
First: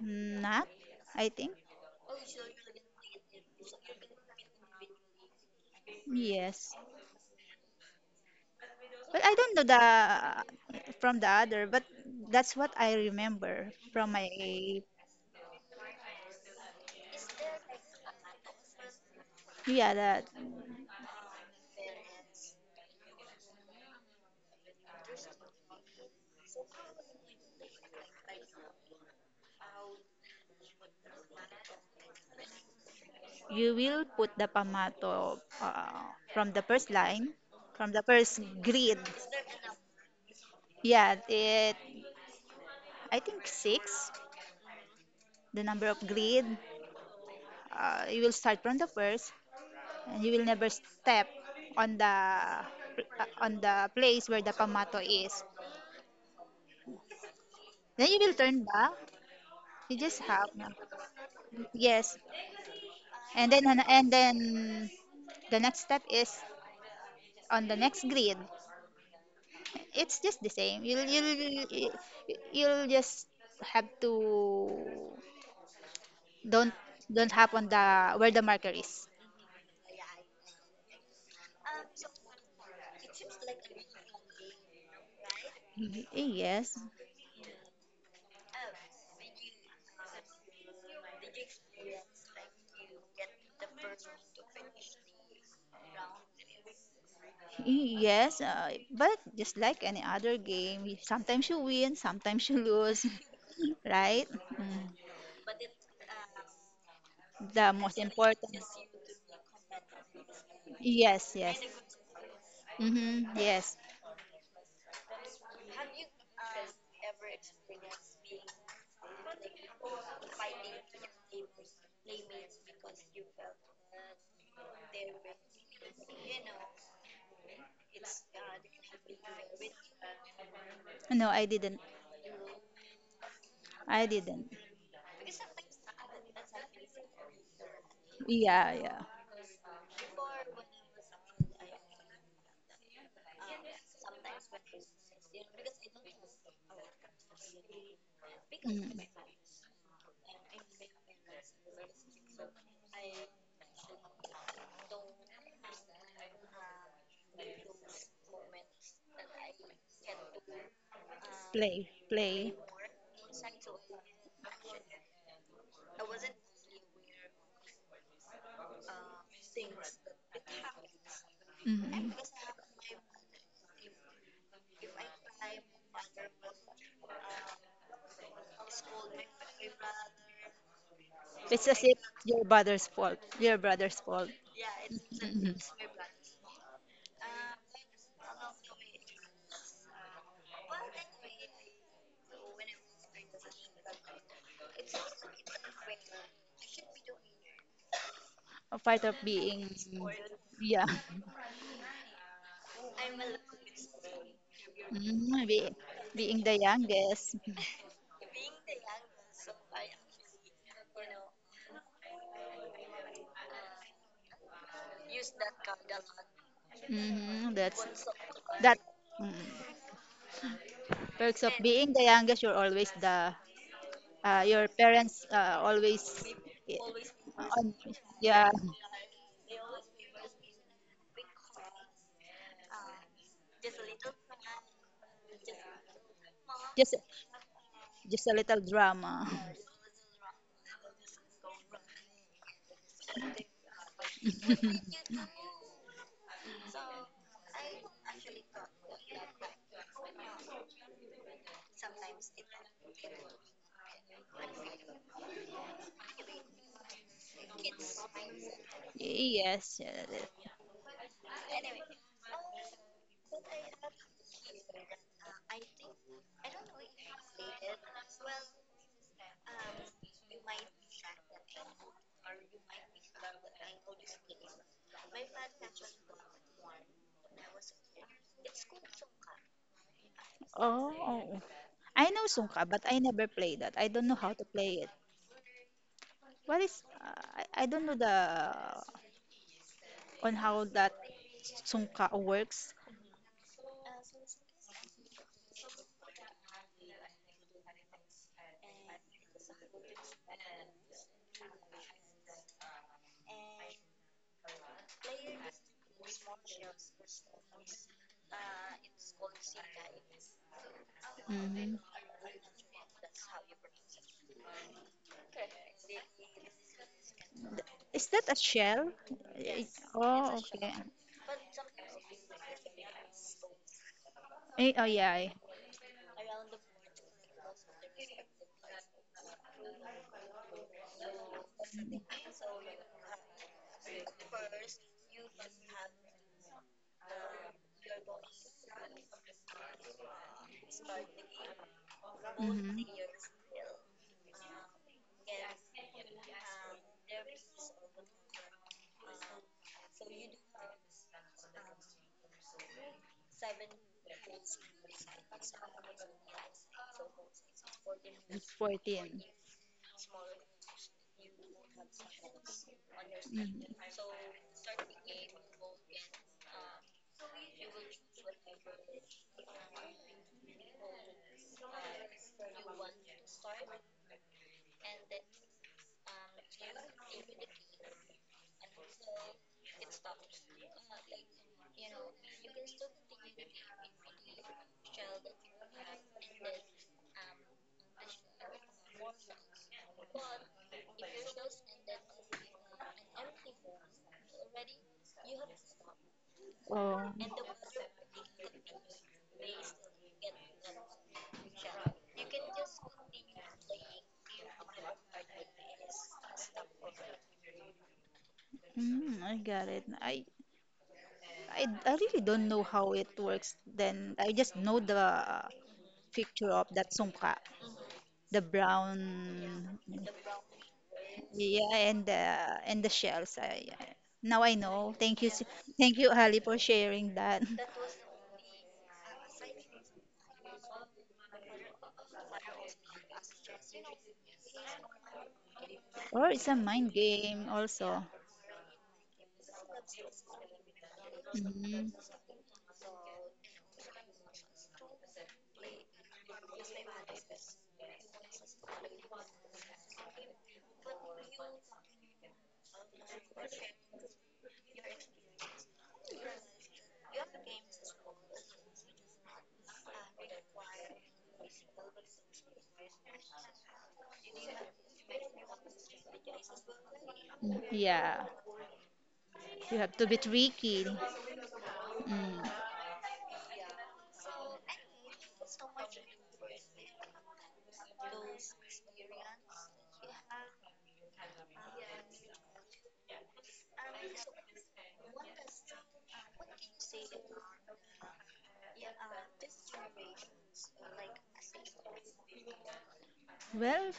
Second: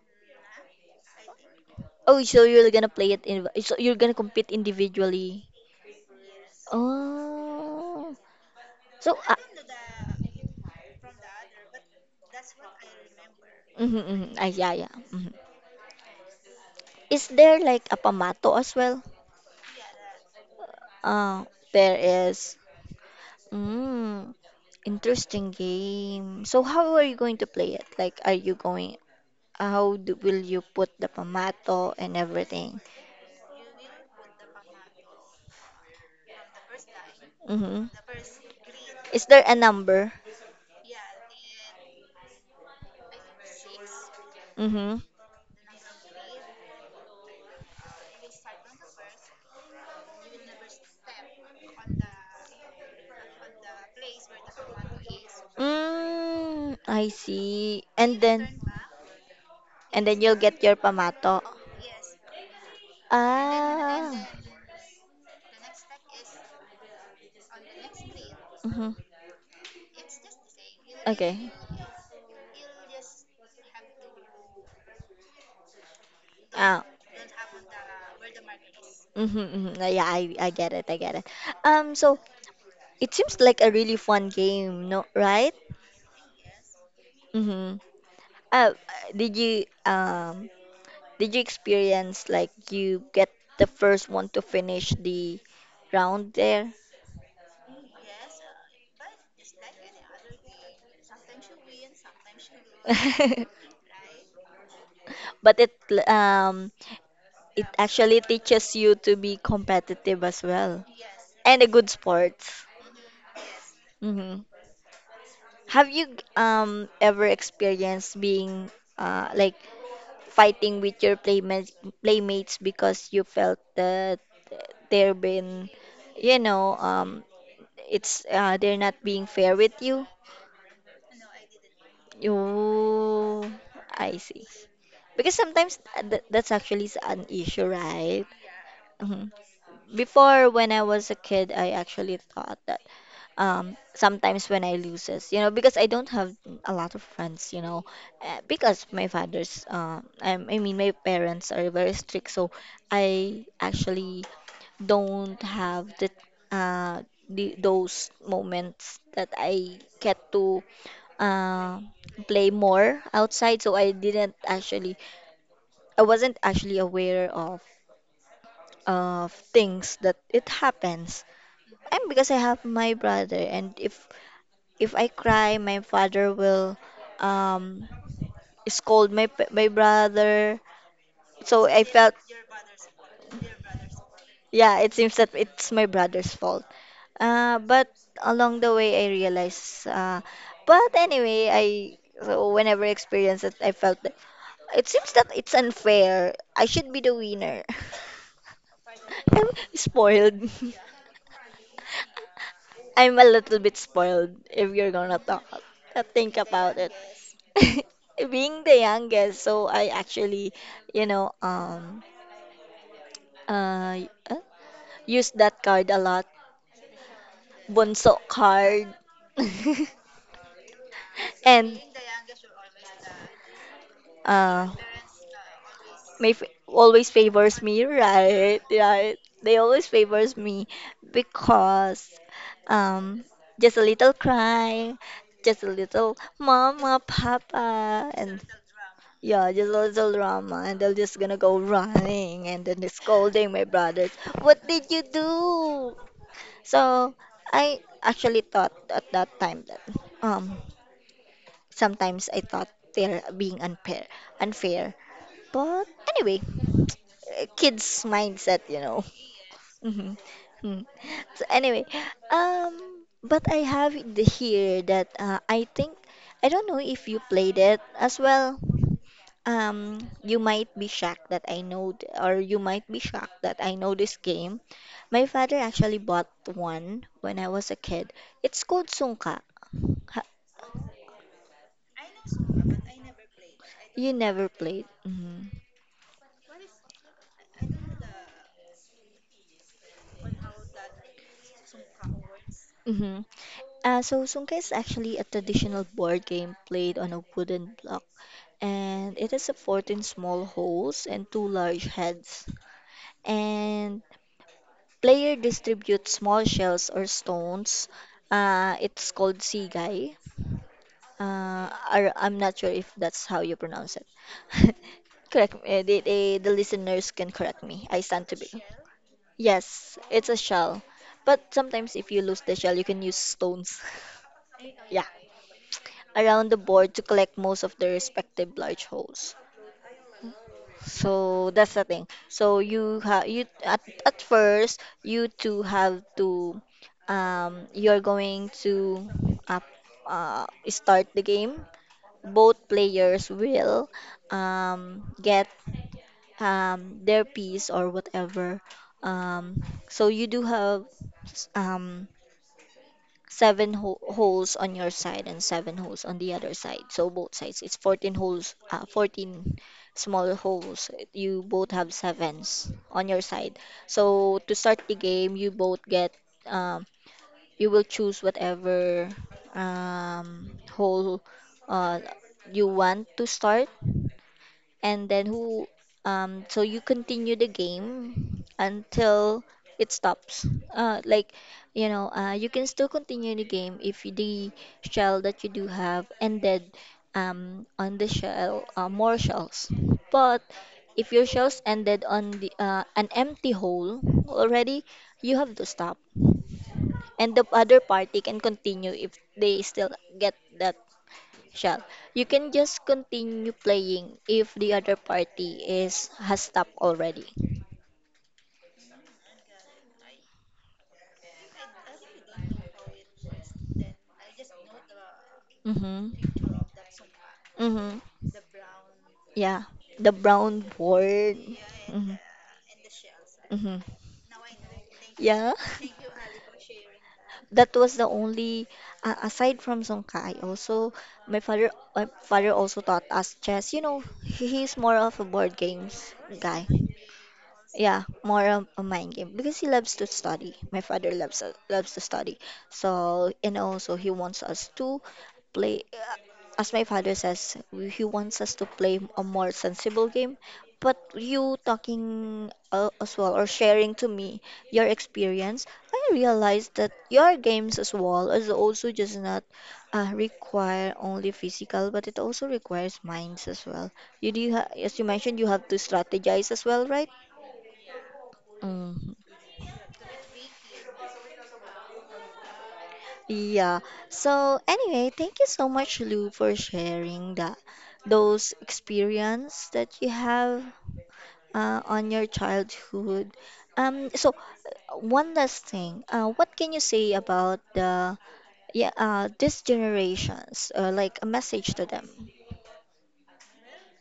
S2: Not, I think.
S1: Oh, so you're gonna play it in, so you're gonna compete individually.
S2: Yes.
S1: Oh, so
S2: But I
S1: uh,
S2: don't know the from the other, but that's what I remember
S1: mm-hmm,
S2: from my.
S1: mm-hmm. Ah, yeah, yeah. Mhm. Is there like a pamato as well?
S2: Yeah, that
S1: Uh, there is. Mm, interesting game. So how are you going to play it? Like, are you going? How do, will you put the pamato and everything?
S2: you will put the pamato uh, from the first line,
S1: Mm-hmm.
S2: from the first grid.
S1: Is there a number?
S2: Yeah, it I think six,
S1: Mm-hmm.
S2: the number of grid. Uh, you will start from the first, and you will never step on the uh, on the place where the pamato is.
S1: Mm, I see.
S2: Then
S1: And
S2: you will
S1: then.
S2: turn back. You
S1: And
S2: just
S1: then you'll
S2: have
S1: get your pamato.
S2: yes, and then and
S1: Ah.
S2: then the next step is on the next grid.
S1: Mm-hmm.
S2: It's just the same. you'll
S1: Okay.
S2: you'll you'll just have to don't
S1: Ah.
S2: don't hop on the where the marker is.
S1: Mm-hmm, mm-hmm. Uh, Yeah, I, I get it. I get it. Um, so it seems like a really fun game, no, right?
S2: Y- yes.
S1: Mm-hmm. Uh, did you um did you experience like you get the first one to finish the round there?
S2: Y- yes, uh, but just like any other game, y- sometimes you win, sometimes you lose. Right. Mm.
S1: But it um it
S2: The most
S1: actually
S2: important.
S1: teaches you to be competitive as well,
S2: Yes, yes.
S1: and a good sports.
S2: Mm-hmm, yes.
S1: Hmm. Have you um ever experienced being uh like fighting with your playmates playmates because you felt that they're been you know um it's uh they're not being fair with you?
S2: No, i didn't
S1: You
S2: i
S1: I see.
S2: didn't
S1: Because sometimes th that's actually s- an issue, right?
S2: Yeah, yeah.
S1: Before, when I was a kid, I actually thought that um, sometimes when I loses, you know, because I don't have a lot of friends, you know, uh, because
S2: Mm.
S1: my father's, uh, I, I mean, my parents are very strict, so I actually don't have the, uh, the those moments that I get to uh,
S2: Play,
S1: play
S2: play.
S1: more outside. So I didn't actually, I wasn't actually aware of of things that it happens I'm
S2: Mm.
S1: because I have my brother, and if if I cry, my father will um scold my p- my brother.
S2: It's
S1: So I
S2: as if
S1: felt,
S2: your brother's fault, your brother's fault.
S1: yeah, it seems that
S2: Mm.
S1: it's my brother's fault. Uh, but along the way, I realized. Uh, but anyway, I so whenever I experienced it, I felt that it seems that it's unfair. I should be the winner.
S2: A part of
S1: I'm
S2: being,
S1: spoiled.
S2: yeah,
S1: I'm a little bit spoiled if you're gonna talk
S2: mm, be,
S1: uh, think
S2: being the
S1: about it.
S2: youngest.
S1: Being the youngest, so I actually, you know, um, uh, uh, use that card a lot.
S2: Mm, that's
S1: Bunso
S2: that
S1: card.
S2: mm, Perks of
S1: And
S2: being the youngest. You're always the, uh,
S1: uh
S2: your parents uh, always,
S1: may f-
S2: eh,
S1: always favors
S2: on,
S1: me,
S2: yeah.
S1: right? Right. They always favors me because um just a little crying, just a little mama, papa,
S2: Just a
S1: and
S2: little drama.
S1: yeah, just a little drama, and they're just gonna go running and then they're scolding my brothers. What did you do? So I actually thought at that time that um sometimes I thought they're being unfair, unfair. But anyway, uh, kids' mindset, you know.
S2: Yes, yes.
S1: Mhm. Mm. So anyway, um, but I have it here that uh, I think I don't know if you played it as well. Um, you might be shocked that I know, th- or you might be shocked that I know this game. My father actually bought one when I was a kid. It's called Sungka. Ha-
S2: Oh, I know Sungka, but I never play that. I don't
S1: You
S2: know how to
S1: never
S2: play
S1: played.
S2: it.
S1: Hmm.
S2: What is? Uh, I I don't know the on how that Sungka works.
S1: Hmm. Uh, so Sungka is actually a traditional board game played on a wooden block, and it has a fourteen small holes and two large heads. And player distributes small shells or stones. Uh, it's called sigai. Uh,
S2: Hmm.
S1: or I'm not sure if that's how you pronounce it. Correct me. eh, The, the, the listeners can correct me. I
S2: Is that
S1: stand to
S2: a
S1: be.
S2: shell? Eh,
S1: Yes, it's a
S2: Oh, okay.
S1: shell. But sometimes if you lose the shell, you can use stones.
S2: Eh, Oh,
S1: Yeah,
S2: yeah.
S1: around the board to collect most of the respective large holes. So that's the thing. So you have you at at first you two have to um you're going to uh, uh start the game. Both
S2: Mm-hmm.
S1: players will um get um their piece or whatever. Um so you do have um seven ho- holes on your side and seven holes on the other side. So both sides, it's fourteen holes, uh,
S2: fourteen.
S1: fourteen small holes. You both have sevens on your side.
S2: Mhm.
S1: So to start the game, you both get, um, you will choose whatever um, hole uh, you want to start and then who um so you continue the game until it stops uh like you know uh you can still continue the game if the shell that you do have ended um on the shell uh, more shells, but if your shells ended on the uh, an empty hole already, you have to stop
S2: Oh,
S1: and the other party can continue if they still get that Shall. You can just continue playing if the other party is has stopped already.
S2: Mm, I got it. I, I, I really don't know how it works then. I just know the uh,
S1: Mm-hmm.
S2: picture of that sungka,
S1: Mm-hmm.
S2: the
S1: Yeah.
S2: brown,
S1: The brown board.
S2: yeah, and
S1: Mm-hmm.
S2: the and the shells. I,
S1: Mm-hmm.
S2: I- now I know. Thank you, s-
S1: Yeah.
S2: thank you, Ali, for sharing that.
S1: That was the only uh, aside from Songka, I also my father my father also taught us chess. You know, he- he's more of a board games
S2: Or it's a
S1: guy.
S2: mind game
S1: Yeah,
S2: also.
S1: more of a mind game because he loves to study. My father loves loves
S2: Mhm.
S1: to study. So, and also he wants us to play, uh, as my father says, he wants us to play a more sensible game. But you talking uh, as well or sharing to me your experience, I realized that your games as well is also just not uh, require only physical, but it also requires minds as well. You do ha as you mentioned, you have to strategize as well, right?
S2: Mm, Yeah,
S1: Mhm.
S2: you have to be tricky. Mm.
S1: Yeah. So anyway, thank you so much, Lou, for sharing that those experience that you have uh, on your childhood. Um, so one last thing, uh, what can you say about the yeah uh, these generations, uh, like a message to them?
S2: Well,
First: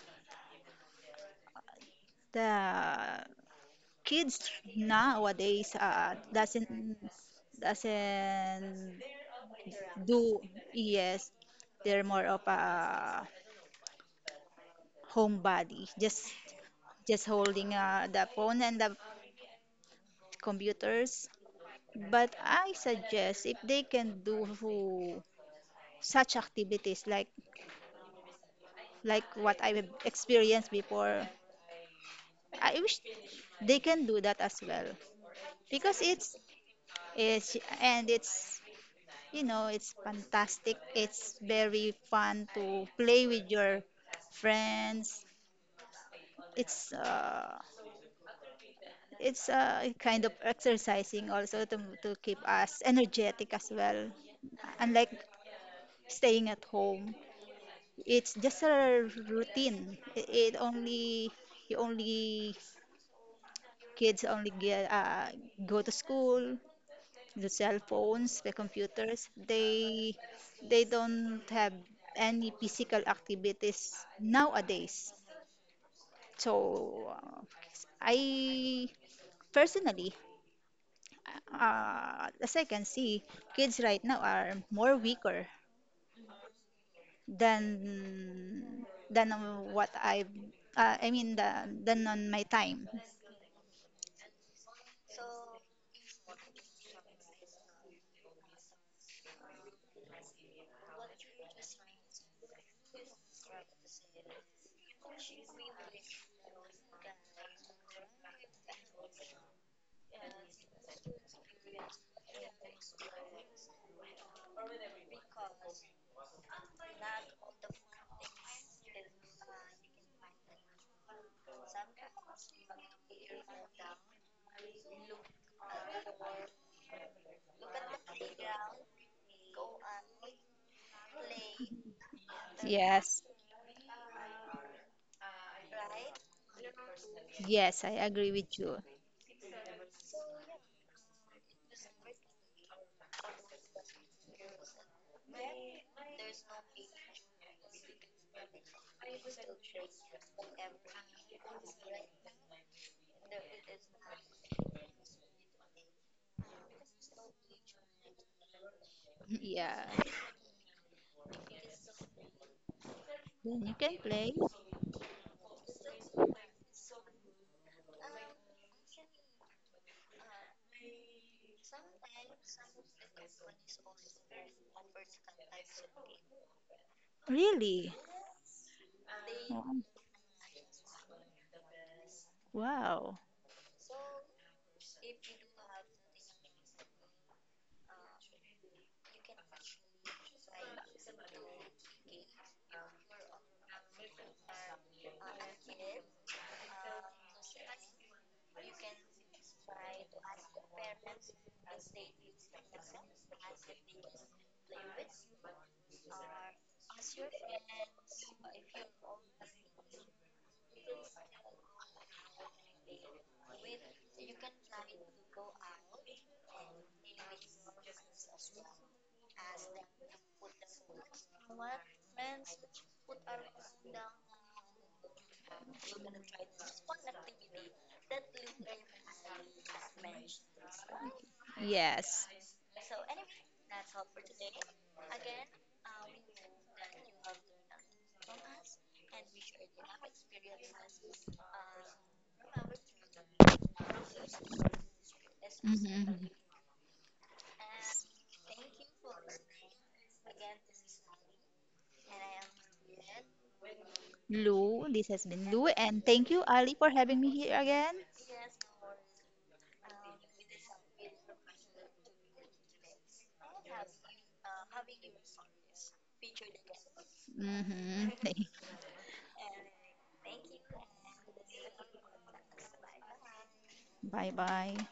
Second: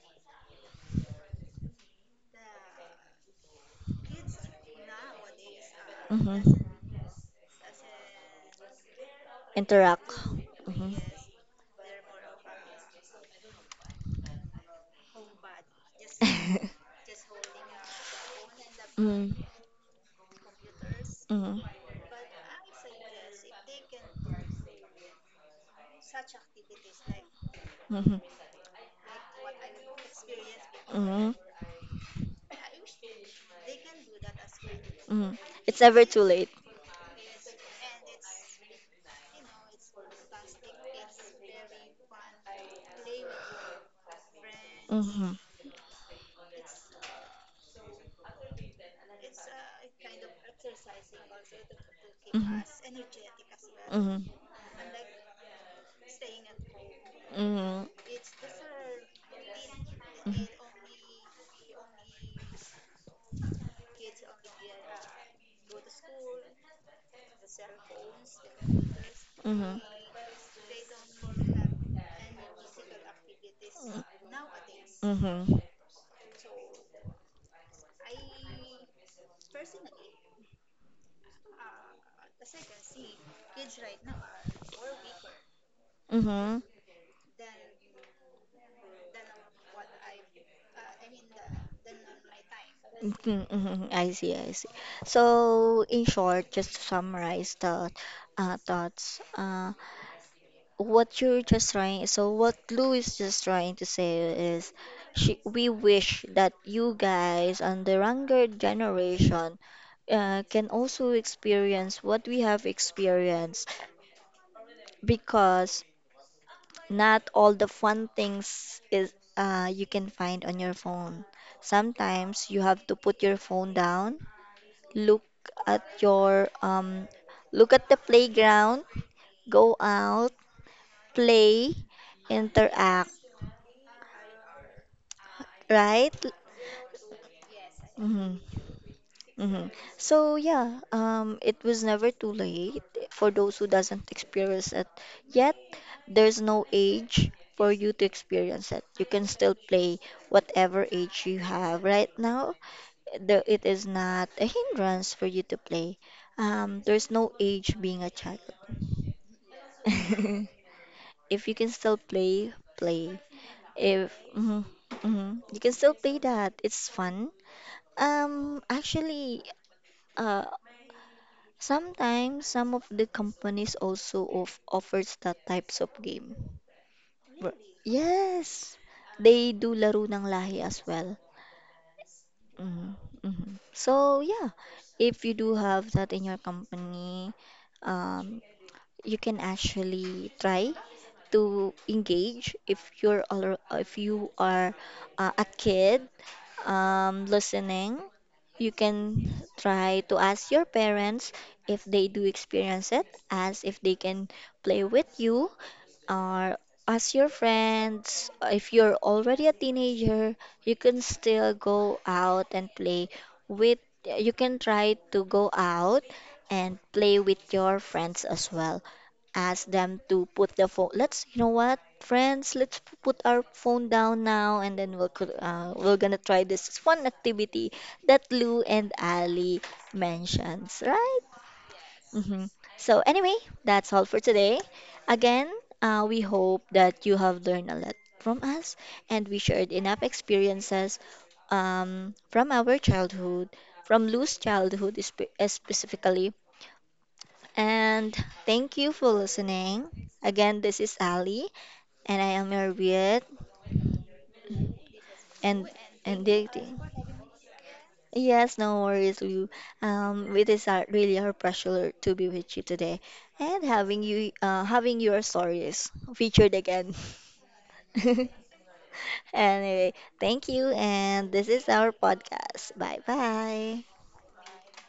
S2: the kids nowadays uh,
S1: Mm-hmm.
S2: doesn't doesn't
S1: Interact.
S2: do.
S1: Mm-hmm.
S2: Yes, they're more of a homebody, just just holding uh, the phone and the
S1: mm-hmm.
S2: computers.
S1: Mm-hmm.
S2: But I suggest if they can do such activities, like
S1: Mm-hmm.
S2: like what I have experienced before.
S1: Mm-hmm.
S2: I wish they can do that as well,
S1: It's
S2: because
S1: never too
S2: it's,
S1: late.
S2: it's and it's you know, it's fantastic. It's very fun to play with your friends.
S1: Mhm.
S2: It's uh, it's uh, kind of exercising also, to to keep us
S1: Mhm.
S2: energetic as well.
S1: Mhm.
S2: Unlike staying at home,
S1: Mhm.
S2: it's just a routine. It, it only, you only kids only get uh, go to school, the cell phones, the computers.
S1: Mhm. Mhm. Mhm.
S2: They they don't have any physical activities nowadays.
S1: Mhm.
S2: So uh, I, personally, uh, as I can see, kids right now are more weaker than than what I uh, I mean the, than on my time.
S1: Mhm, mhm, I see, I see. So, in short, just to summarize the uh, thoughts, uh, what you're just trying so what Lou is just trying to say is she we wish that you guys and the younger generation uh, can also experience what we have experienced because not all the fun things is uh, you can find on your phone. Sometimes you have to put your phone down, look at your um, look at the playground, go out, play, interact.
S2: Yes,
S1: Right?
S2: yes, I agree with
S1: Mm-hmm.
S2: you.
S1: Mm-hmm. So yeah, um, it was never too late for those who doesn't experience it yet. There's no age for you to experience it. You can still play whatever age you have right now. The, it is not a hindrance for you to play. Um, there's no age being a child.
S2: Yeah,
S1: If you can still play, play.
S2: then you can
S1: If
S2: play.
S1: mhm, mhm, you can still play that, it's fun. Um, actually, uh, Sometimes some of the companies also of offers that types of game. Wh-
S2: Really?
S1: Yes, they
S2: Oh,
S1: do laro ng lahi as well. Mhm,
S2: wow.
S1: mhm. So yeah, if you do have that in your company, um, you can actually try to engage if you're al- if you are uh, a kid um, listening, you can try to ask your parents if they do experience it, as if they can play with you, or ask your friends. If you're already a teenager, you can still go out and play with, you can try to go out and play with your friends as well ask them to put the phone. Let's, you know what, friends, let's p- put our phone down now, and then we'll cr- uh, we're gonna try this fun activity that Lou and Ali mentions, right?
S2: Yes.
S1: Hmm. So anyway, that's all for today. Again, uh, we hope that you have learned a lot from us, and we shared enough experiences um, from our childhood, from Lou's childhood spe- uh,
S2: Hmm.
S1: specifically, and thank you for listening. Again, this is Ali, and I am your Viet
S2: Lou, this has been Lou,
S1: and
S2: and
S1: and
S2: thank you, Ali,
S1: dating.
S2: for having me here again.
S1: Yes, no worries. We, um, it is our, really our pleasure to be with you today, and having you, uh, having your stories featured again.
S2: Hmm.
S1: Anyway, thank you, and this is our podcast. Bye bye.
S2: Bye bye.